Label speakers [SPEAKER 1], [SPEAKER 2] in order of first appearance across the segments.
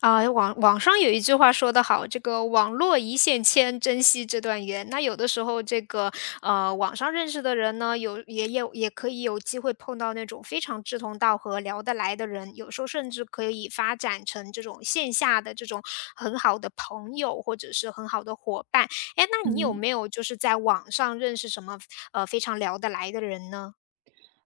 [SPEAKER 1] 啊，网上有一句话说得好，这个"网络一线牵，珍惜这段缘"。那有的时候，这个网上认识的人呢，有也有也可以有机会碰到那种非常志同道合、聊得来的人，有时候甚至可以发展成这种线下的这种很好的朋友，或者是很好的伙伴。哎，那你有
[SPEAKER 2] 嗯，
[SPEAKER 1] 没有就是在网上认识什么非常聊得来的人呢？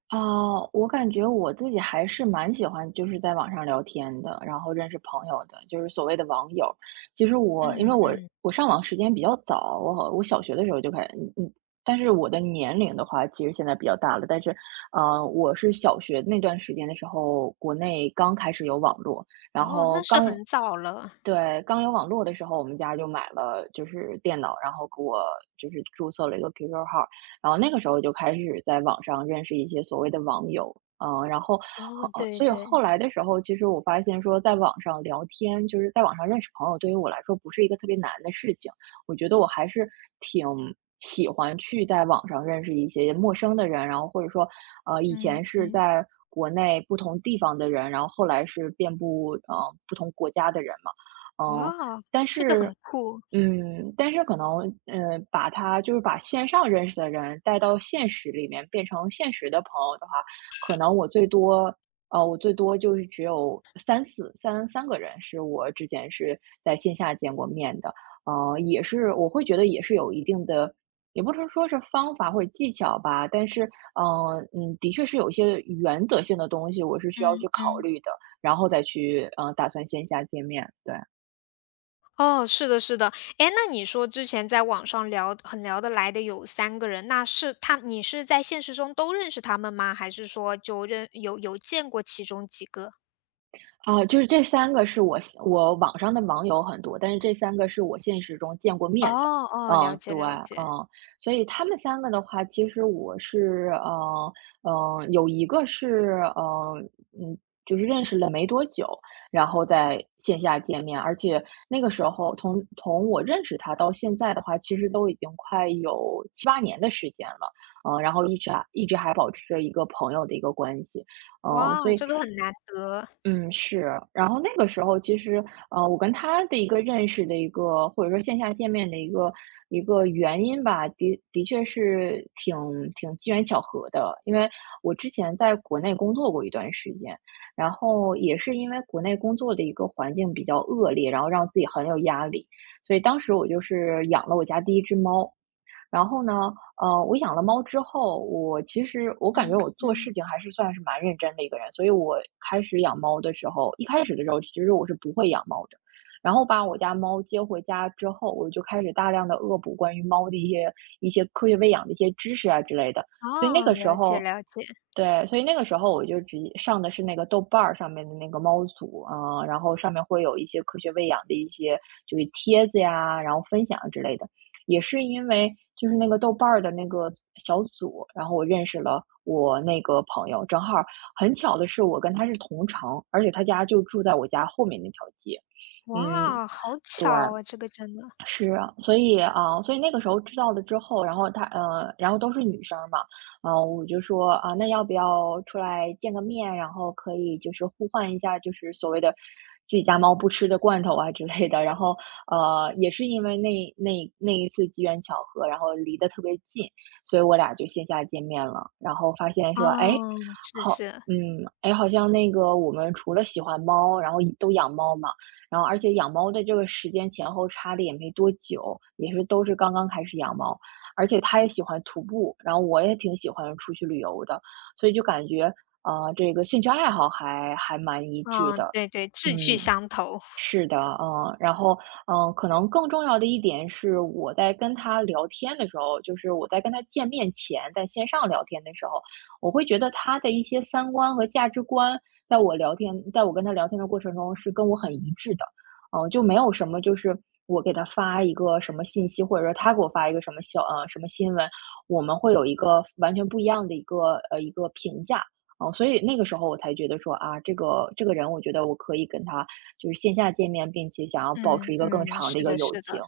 [SPEAKER 2] 啊，我感觉我自己还是蛮喜欢就是在网上聊天的，然后认识朋友的，就是所谓的网友。其实我因为
[SPEAKER 1] 嗯
[SPEAKER 2] 我
[SPEAKER 1] 嗯。
[SPEAKER 2] 我上网时间比较早，我小学的时候就开始，嗯嗯，但是我的年龄的话，其实现在比较大了，但是我是小学那段时间的时候，国内刚开始有网络，然
[SPEAKER 1] 哦，
[SPEAKER 2] 后
[SPEAKER 1] 那是
[SPEAKER 2] 刚
[SPEAKER 1] 很早了。
[SPEAKER 2] 对，刚有网络的时候，我们家就买了就是电脑，然后给我就是注册了一个 QQ 号，然后那个时候就开始在网上认识一些所谓的网友，嗯，然后
[SPEAKER 1] 哦，对
[SPEAKER 2] 所以后
[SPEAKER 1] 对。
[SPEAKER 2] 来的时候，其实我发现说，在网上聊天，就是在网上认识朋友，对于我来说不是一个特别难的事情。我觉得我还是挺喜欢去在网上认识一些陌生的人，然后或者说，以
[SPEAKER 1] 嗯
[SPEAKER 2] 前是
[SPEAKER 1] 嗯。
[SPEAKER 2] 在国内不同地方的人，然后后来是遍布不同国家的人嘛。嗯，
[SPEAKER 1] 哇，
[SPEAKER 2] 但
[SPEAKER 1] 这个很
[SPEAKER 2] 是，
[SPEAKER 1] 酷。
[SPEAKER 2] 但是可能，嗯，把他就是把线上认识的人带到现实里面，变成现实的朋友的话，可能我最多，呃，我最多就是只有三四三三个人是我之前是在线下见过面的，呃，也是我会觉得也是有一定的，也不能说是方法或者技巧吧，但是，的确是有一些原则性的东西，我是需要去
[SPEAKER 1] 嗯
[SPEAKER 2] 考
[SPEAKER 1] 嗯。
[SPEAKER 2] 虑的，然后再去，打算线下见面，对。
[SPEAKER 1] 哦，是的，是的。哎，那你说之前在网上聊很聊得来的有三个人，那是你是在现实中都认识他们吗？还是说就认有有见过其中几个？
[SPEAKER 2] 啊，就是这三个是我网上的网友很多，但是这三个是我现实中见过
[SPEAKER 1] 哦。
[SPEAKER 2] 面的。
[SPEAKER 1] 哦，了
[SPEAKER 2] 嗯，
[SPEAKER 1] 解
[SPEAKER 2] 对，
[SPEAKER 1] 了解。
[SPEAKER 2] 嗯，所以他们三个的话，其实我是有一个是嗯，就是认识了没多久，然后在线下见面，而且那个时候从我认识他到现在的话，其实都已经快有七八年的时间了，嗯，然后一直还保持着一个朋友的一个关系。嗯，所
[SPEAKER 1] 哇，
[SPEAKER 2] 以
[SPEAKER 1] 这个很难得。
[SPEAKER 2] 嗯，是。然后那个时候其实，呃，我跟他的一个认识的一个，或者说线下见面的一个原因吧，的确是挺机缘巧合的。因为我之前在国内工作过一段时间，然后也是因为国内工作的一个环境比较恶劣，然后让自己很有压力，所以当时我就是养了我家第一只猫。然后呢，呃，我养了猫之后，我其实我感觉
[SPEAKER 1] 嗯
[SPEAKER 2] 我做
[SPEAKER 1] 嗯。
[SPEAKER 2] 事情还是算是蛮认真的一个人，所以我开始养猫的时候，一开始的时候其实我是不会养猫的。然后把我家猫接回家之后，我就开始大量的恶补关于猫的一些科学喂养的一些知识啊之类的。所以那
[SPEAKER 1] 哦，
[SPEAKER 2] 个时
[SPEAKER 1] 了解
[SPEAKER 2] 候，
[SPEAKER 1] 了解。
[SPEAKER 2] 对，所以那个时候我就直接上的是那个豆瓣儿上面的那个猫组啊，然后上面会有一些科学喂养的一些就是帖子呀，然后分享啊之类的。也是因为就是那个豆瓣儿的那个小组，然后我认识了我那个朋友，正好儿很巧的是我跟他是同城，而且他家就住在我家后面那条街。嗯，
[SPEAKER 1] 哇，好
[SPEAKER 2] 对。
[SPEAKER 1] 巧啊，这个真的。
[SPEAKER 2] 是啊，所以啊，所以那个时候知道了之后，然后她呃，然后都是女生嘛，呃，我就说啊，那要不要出来见个面，然后可以就是互换一下，就是所谓的自己家猫不吃的罐头啊之类的。然后呃，也是因为那一次机缘巧合，然后离得特别近，所以我俩就线下见面了。然后发现说，哎，
[SPEAKER 1] 哦，是
[SPEAKER 2] 好，
[SPEAKER 1] 是。
[SPEAKER 2] 嗯，哎，好像那个我们除了喜欢猫，然后都养猫嘛。然后而且养猫的这个时间前后差的也没多久，也是都是刚刚开始养猫，而且他也喜欢徒步，然后我也挺喜欢出去旅游的，所以就感觉，啊，这个兴趣爱好还蛮一致
[SPEAKER 1] 嗯，
[SPEAKER 2] 的，
[SPEAKER 1] 对对，志趣
[SPEAKER 2] 嗯。
[SPEAKER 1] 相投。
[SPEAKER 2] 是的，嗯，然后，嗯，可能更重要的一点是，我在跟他聊天的时候，就是我在跟他见面前，在线上聊天的时候，我会觉得他的一些三观和价值观，在我跟他聊天的过程中是跟我很一致的，嗯，就没有什么就是我给他发一个什么信息，或者说他给我发一个什么小，呃，什么新闻，我们会有一个完全不一样的一个，呃，一个评价。哦，所以那个时候我才觉得说啊，这个人我觉得我可以跟他就是线下见面，并且想要保持
[SPEAKER 1] 嗯
[SPEAKER 2] 一个更
[SPEAKER 1] 嗯，
[SPEAKER 2] 长的一
[SPEAKER 1] 是
[SPEAKER 2] 个
[SPEAKER 1] 的
[SPEAKER 2] 友
[SPEAKER 1] 是的。
[SPEAKER 2] 情。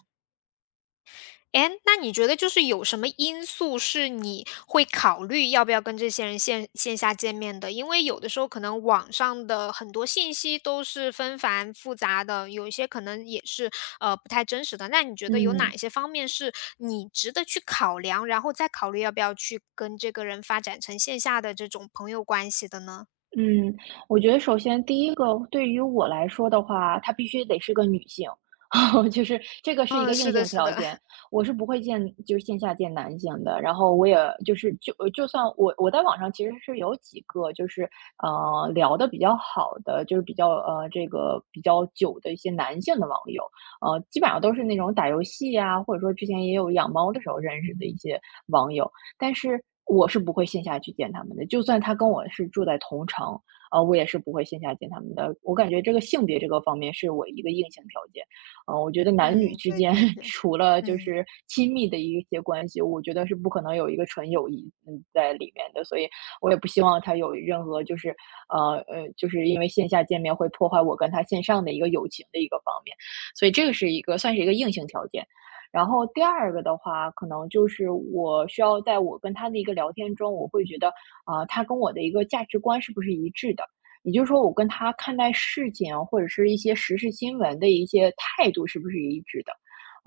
[SPEAKER 1] 哎，那你觉得就是有什么因素是你会考虑要不要跟这些人线下见面的？因为有的时候可能网上的很多信息都是纷繁复杂的，有一些可能也是不太真实的。那你觉得有
[SPEAKER 2] 嗯。
[SPEAKER 1] 哪一些方面是你值得去考量，然后再考虑要不要去跟这个人发展成线下的这种朋友关系的呢？
[SPEAKER 2] 嗯，我觉得首先第一个对于我来说的话，她必须得是个女性，就是这个是一个
[SPEAKER 1] 嗯，
[SPEAKER 2] 硬
[SPEAKER 1] 是
[SPEAKER 2] 性
[SPEAKER 1] 的，是
[SPEAKER 2] 条
[SPEAKER 1] 的。
[SPEAKER 2] 件。我是不会见，就是线下见男性的。然后我也就是就算我在网上其实是有几个就是聊的比较好的，就是比较呃这个比较久的一些男性的网友，呃基本上都是那种打游戏啊，或者说之前也有养猫的时候认识的一些网友。但是我是不会线下去见他们的，就算他跟我是住在同城，呃，我也是不会线下见他们的。我感觉这个性别这个方面是我一个硬性条件，呃，我觉得男女
[SPEAKER 1] 嗯，
[SPEAKER 2] 之
[SPEAKER 1] 对
[SPEAKER 2] 间
[SPEAKER 1] 对 对。
[SPEAKER 2] 除了就
[SPEAKER 1] 嗯
[SPEAKER 2] 是亲密的一些关系，我觉得是不可能有一个纯友谊嗯在里面的，所以我也不希望他有任何就是就是因为线下见面会破坏我跟他线上的一个友情的一个方面，所以这个是一个算是一个硬性条件。然后第二个的话，可能就是我需要在我跟他的一个聊天中，我会觉得，他跟我的一个价值观是不是一致的？也就是说，我跟他看待事情或者是一些时事新闻的一些态度是不是一致的？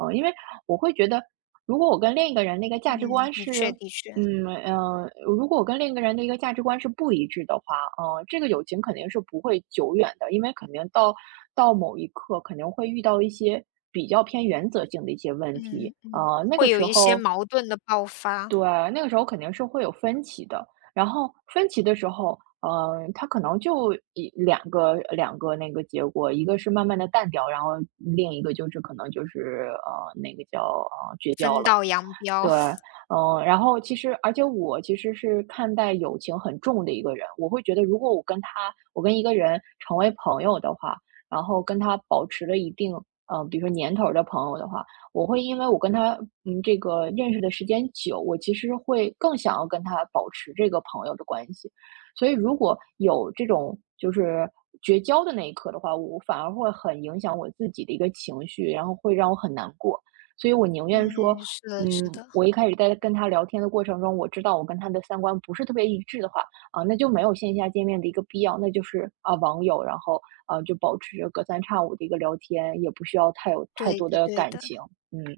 [SPEAKER 2] 嗯、因为我会觉得，如果我跟另一个人那个价值
[SPEAKER 1] 嗯，
[SPEAKER 2] 观
[SPEAKER 1] 的确
[SPEAKER 2] 是
[SPEAKER 1] 的确。
[SPEAKER 2] 如果我跟另一个人的一个价值观是不一致的话，呃，这个友情肯定是不会久远的，因为肯定到某一刻肯定会遇到一些比较偏原则性的一些问题，
[SPEAKER 1] 嗯嗯，
[SPEAKER 2] 呃，那个
[SPEAKER 1] 会有
[SPEAKER 2] 时
[SPEAKER 1] 一些
[SPEAKER 2] 候，
[SPEAKER 1] 矛盾的爆发。
[SPEAKER 2] 对，那个时候肯定是会有分歧的，然后分歧的时候，呃，他可能就一两个两个那个结果，一个是慢慢的淡掉，然后另一个就是可能就是呃那个叫呃绝交
[SPEAKER 1] 分
[SPEAKER 2] 了。
[SPEAKER 1] 道扬镳。
[SPEAKER 2] 对，嗯，然后其实而且我其实是看待友情很重的一个人，我会觉得如果我跟他我跟一个人成为朋友的话，然后跟他保持了一定，呃，比如说年头儿的朋友的话，我会因为我跟他，嗯，这个认识的时间久，我其实会更想要跟他保持这个朋友的关系。所以如果有这种就是绝交的那一刻的话，我反而会很影响我自己的一个情绪，然后会让我很难过。所以我宁
[SPEAKER 1] 嗯，
[SPEAKER 2] 愿说，
[SPEAKER 1] 是的是的。
[SPEAKER 2] 我一开始在跟他聊天的过程中，我知道我跟他的三观不是特别一致的话，那就没有线下见面的一个必要，那就是啊网友，然后啊就保持着隔三差五的一个聊天，也不需要太有太
[SPEAKER 1] 对
[SPEAKER 2] 多
[SPEAKER 1] 的
[SPEAKER 2] 的
[SPEAKER 1] 对
[SPEAKER 2] 感
[SPEAKER 1] 的。
[SPEAKER 2] 情。嗯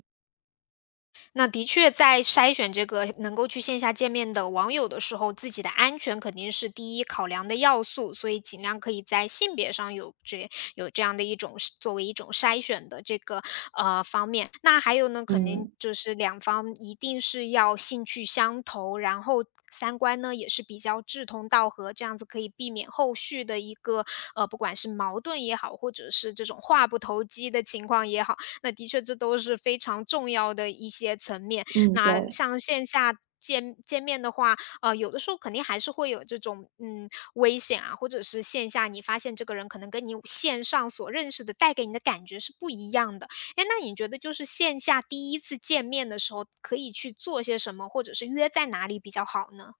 [SPEAKER 1] 那的确，在筛选这个能够去线下见面的网友的时候，自己的安全肯定是第一考量的要素，所以尽量可以在性别上有这样的一种作为一种筛选的这个方面。那还有呢，肯定
[SPEAKER 2] 嗯
[SPEAKER 1] 就是两方一定是要兴趣相投，然后三观呢也是比较志同道合，这样子可以避免后续的一个不管是矛盾也好，或者是这种话不投机的情况也好，那的确这都是非常重要的一些层面。
[SPEAKER 2] 嗯，
[SPEAKER 1] 那
[SPEAKER 2] 对。
[SPEAKER 1] 像线下见面的话，呃，有的时候肯定还是会有这种，嗯，危险啊，或者是线下你发现这个人可能跟你线上所认识的带给你的感觉是不一样的。哎，那你觉得就是线下第一次见面的时候可以去做些什么，或者是约在哪里比较好呢？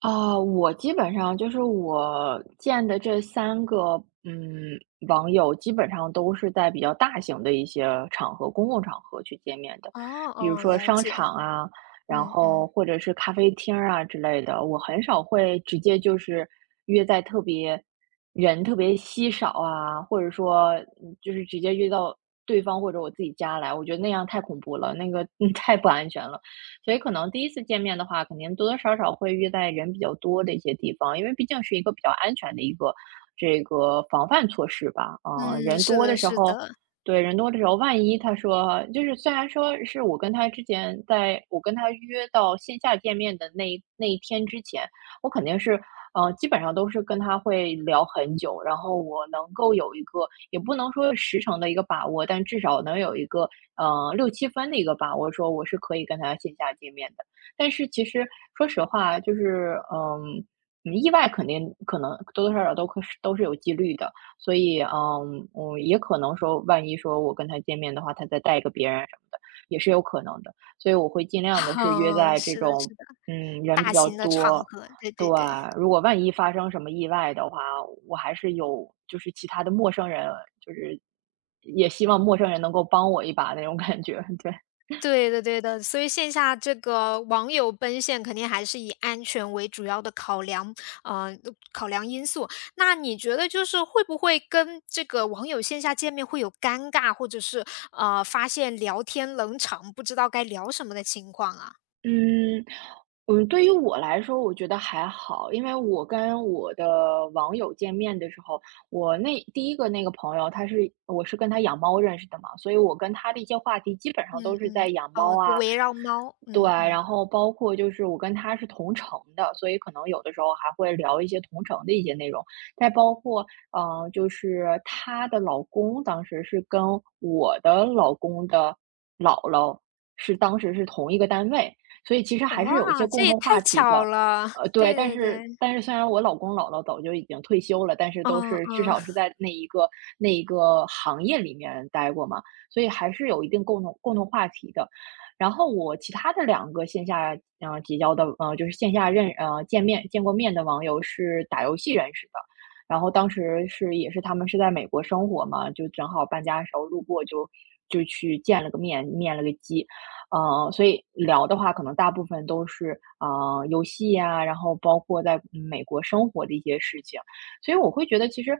[SPEAKER 2] 啊，我基本上就是我见的这三个，网友基本上都是在比较大型的一些场合，公共场合去见面的，
[SPEAKER 1] 哦。
[SPEAKER 2] 比如
[SPEAKER 1] 哦，
[SPEAKER 2] 说
[SPEAKER 1] 了
[SPEAKER 2] 商
[SPEAKER 1] 解。
[SPEAKER 2] 场啊，然
[SPEAKER 1] 嗯
[SPEAKER 2] 后
[SPEAKER 1] 嗯。
[SPEAKER 2] 或者是咖啡厅儿啊之类的。我很少会直接就是约在特别人特别稀少啊，或者说，嗯就是直接约到对方或者我自己家来，我觉得那样太恐怖了，那个 嗯太不安全了。所以可能第一次见面的话，肯定多多少少会约在人比较多的一些地方，因为毕竟是一个比较安全的一个这个防范措施吧。嗯，
[SPEAKER 1] 嗯，
[SPEAKER 2] 人
[SPEAKER 1] 是
[SPEAKER 2] 多的
[SPEAKER 1] 的
[SPEAKER 2] 时
[SPEAKER 1] 是
[SPEAKER 2] 候，
[SPEAKER 1] 的。
[SPEAKER 2] 对，人多的时候，万一他说就是虽然说是我跟他之前在我跟他约到线下见面的那一天之前，我肯定是。嗯，基本上都是跟他会聊很久，然后我能够有一个，也不能说是十成的一个把握，但至少能有一个六七分的一个吧，我说我是可以跟他线下见面的。但是其实说实话，就是意外肯定可能多多少少都是有几率的，所以嗯，我也可能说，万一说我跟他见面的话，他再带一个别人什么的，也是有可能的。所以我会尽量的 是约
[SPEAKER 1] 嗯，
[SPEAKER 2] 在这
[SPEAKER 1] 是的
[SPEAKER 2] 种
[SPEAKER 1] 是的，
[SPEAKER 2] 嗯人比
[SPEAKER 1] 大
[SPEAKER 2] 较
[SPEAKER 1] 型的场
[SPEAKER 2] 多，
[SPEAKER 1] 合，对
[SPEAKER 2] 对，
[SPEAKER 1] 对对。
[SPEAKER 2] 如果万一发生什么意外的话，我还是有就是其他的陌生人，就是也希望陌生人能够帮我一把那种感觉，对。
[SPEAKER 1] 对的对的，所以线下这个网友奔现肯定还是以安全为主要的考量，呃，考量因素。那你觉得就是会不会跟这个网友线下见面会有尴尬，或者是发现聊天冷场，不知道该聊什么的情况啊？
[SPEAKER 2] 嗯，嗯，对于我来说，我觉得还好，因为我跟我的网友见面的时候，我那第一个那个朋友，我跟他养猫认识的嘛，所以我跟他的一些话题基本上都
[SPEAKER 1] 嗯
[SPEAKER 2] 是在
[SPEAKER 1] 嗯。
[SPEAKER 2] 养猫
[SPEAKER 1] 哦，就
[SPEAKER 2] 啊，
[SPEAKER 1] 围绕猫。
[SPEAKER 2] 对，
[SPEAKER 1] 嗯
[SPEAKER 2] 然
[SPEAKER 1] 嗯。
[SPEAKER 2] 后包括就是我跟他是同城的，所以可能有的时候还会聊一些同城的一些内容，再包括就是她的老公当时是跟我的老公的姥姥是当时是同一个单位。所以其实还是有一些
[SPEAKER 1] 哇，
[SPEAKER 2] 共
[SPEAKER 1] 这也
[SPEAKER 2] 同
[SPEAKER 1] 太
[SPEAKER 2] 话题
[SPEAKER 1] 巧
[SPEAKER 2] 的。
[SPEAKER 1] 了。
[SPEAKER 2] 对，
[SPEAKER 1] 对
[SPEAKER 2] 但
[SPEAKER 1] 对
[SPEAKER 2] 是
[SPEAKER 1] 对。
[SPEAKER 2] 但是虽然我老公姥姥早就已经退休了，但是都
[SPEAKER 1] 嗯
[SPEAKER 2] 是至
[SPEAKER 1] 嗯
[SPEAKER 2] 少是在那一个行业里面待过嘛，所以还是有一定共同话题的。然后我其他的两个线下结交的就是线下见面见过面的网友是打游戏认识的，然后当时是也是他们是在美国生活嘛，就正好搬家的时候路过就去见了个面，面了个基，所以聊的话，可能大部分都是游戏呀，然后包括在美国生活的一些事情，所以我会觉得，其实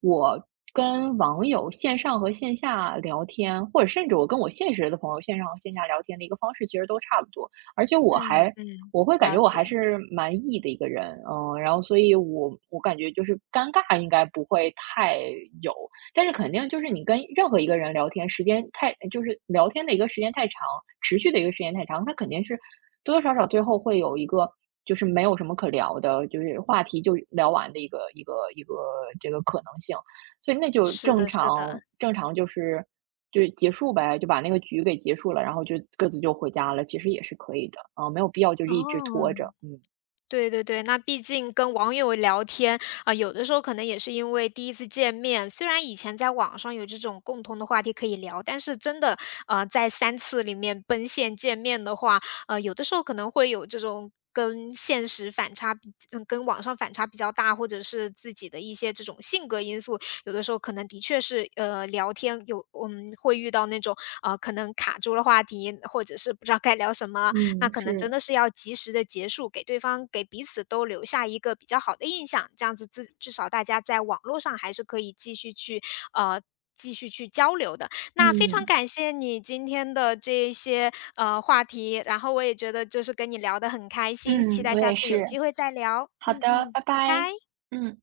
[SPEAKER 2] 我跟网友线上和线下聊天，或者甚至我跟我现实的朋友线上和线下聊天的一个方式，其实都差不多。而且我
[SPEAKER 1] 嗯
[SPEAKER 2] 还
[SPEAKER 1] 嗯，
[SPEAKER 2] 我会感觉
[SPEAKER 1] 了
[SPEAKER 2] 我还
[SPEAKER 1] 解。
[SPEAKER 2] 是蛮 E 的一个人，嗯，然后所以我感觉就是尴尬应该不会太有，但是肯定就是你跟任何一个人聊天，时间太就是聊天的一个时间太长，持续的一个时间太长，他肯定是多多少少最后会有一个就是没有什么可聊的，就是话题就聊完的一个这个可能性，所以那就
[SPEAKER 1] 是
[SPEAKER 2] 正
[SPEAKER 1] 的是的。
[SPEAKER 2] 常正常就是就结束呗，就把那个局给结束了，然后就各自就回家了，其实也是可以的啊，没有必要就是一直拖
[SPEAKER 1] 哦。
[SPEAKER 2] 着，嗯。
[SPEAKER 1] 对对对，那毕竟跟网友聊天啊，有的时候可能也是因为第一次见面，虽然以前在网上有这种共同的话题可以聊，但是真的，在三次里面奔现见面的话，呃，有的时候可能会有这种跟现实反差比嗯，跟网上反差比较大，或者是自己的一些这种性格因素，有的时候可能的确是，聊天嗯，会遇到那种，啊，可能卡住了话题，或者是不知道该聊什么，那
[SPEAKER 2] 嗯，
[SPEAKER 1] 可能
[SPEAKER 2] 是，
[SPEAKER 1] 真的是要及时的结束，给对方给彼此都留下一个比较好的印象，这样子至少大家在网络上还是可以继续去呃。继续去交流的，那非常
[SPEAKER 2] 嗯，
[SPEAKER 1] 感谢你今天的这一些话题，然后我也觉得就是跟你聊得很开心，期
[SPEAKER 2] 嗯，
[SPEAKER 1] 待
[SPEAKER 2] 我
[SPEAKER 1] 下
[SPEAKER 2] 也
[SPEAKER 1] 次有
[SPEAKER 2] 是。
[SPEAKER 1] 机会再聊。
[SPEAKER 2] 好
[SPEAKER 1] 嗯
[SPEAKER 2] 的，
[SPEAKER 1] 嗯，
[SPEAKER 2] 拜拜。
[SPEAKER 1] 拜拜。
[SPEAKER 2] 嗯。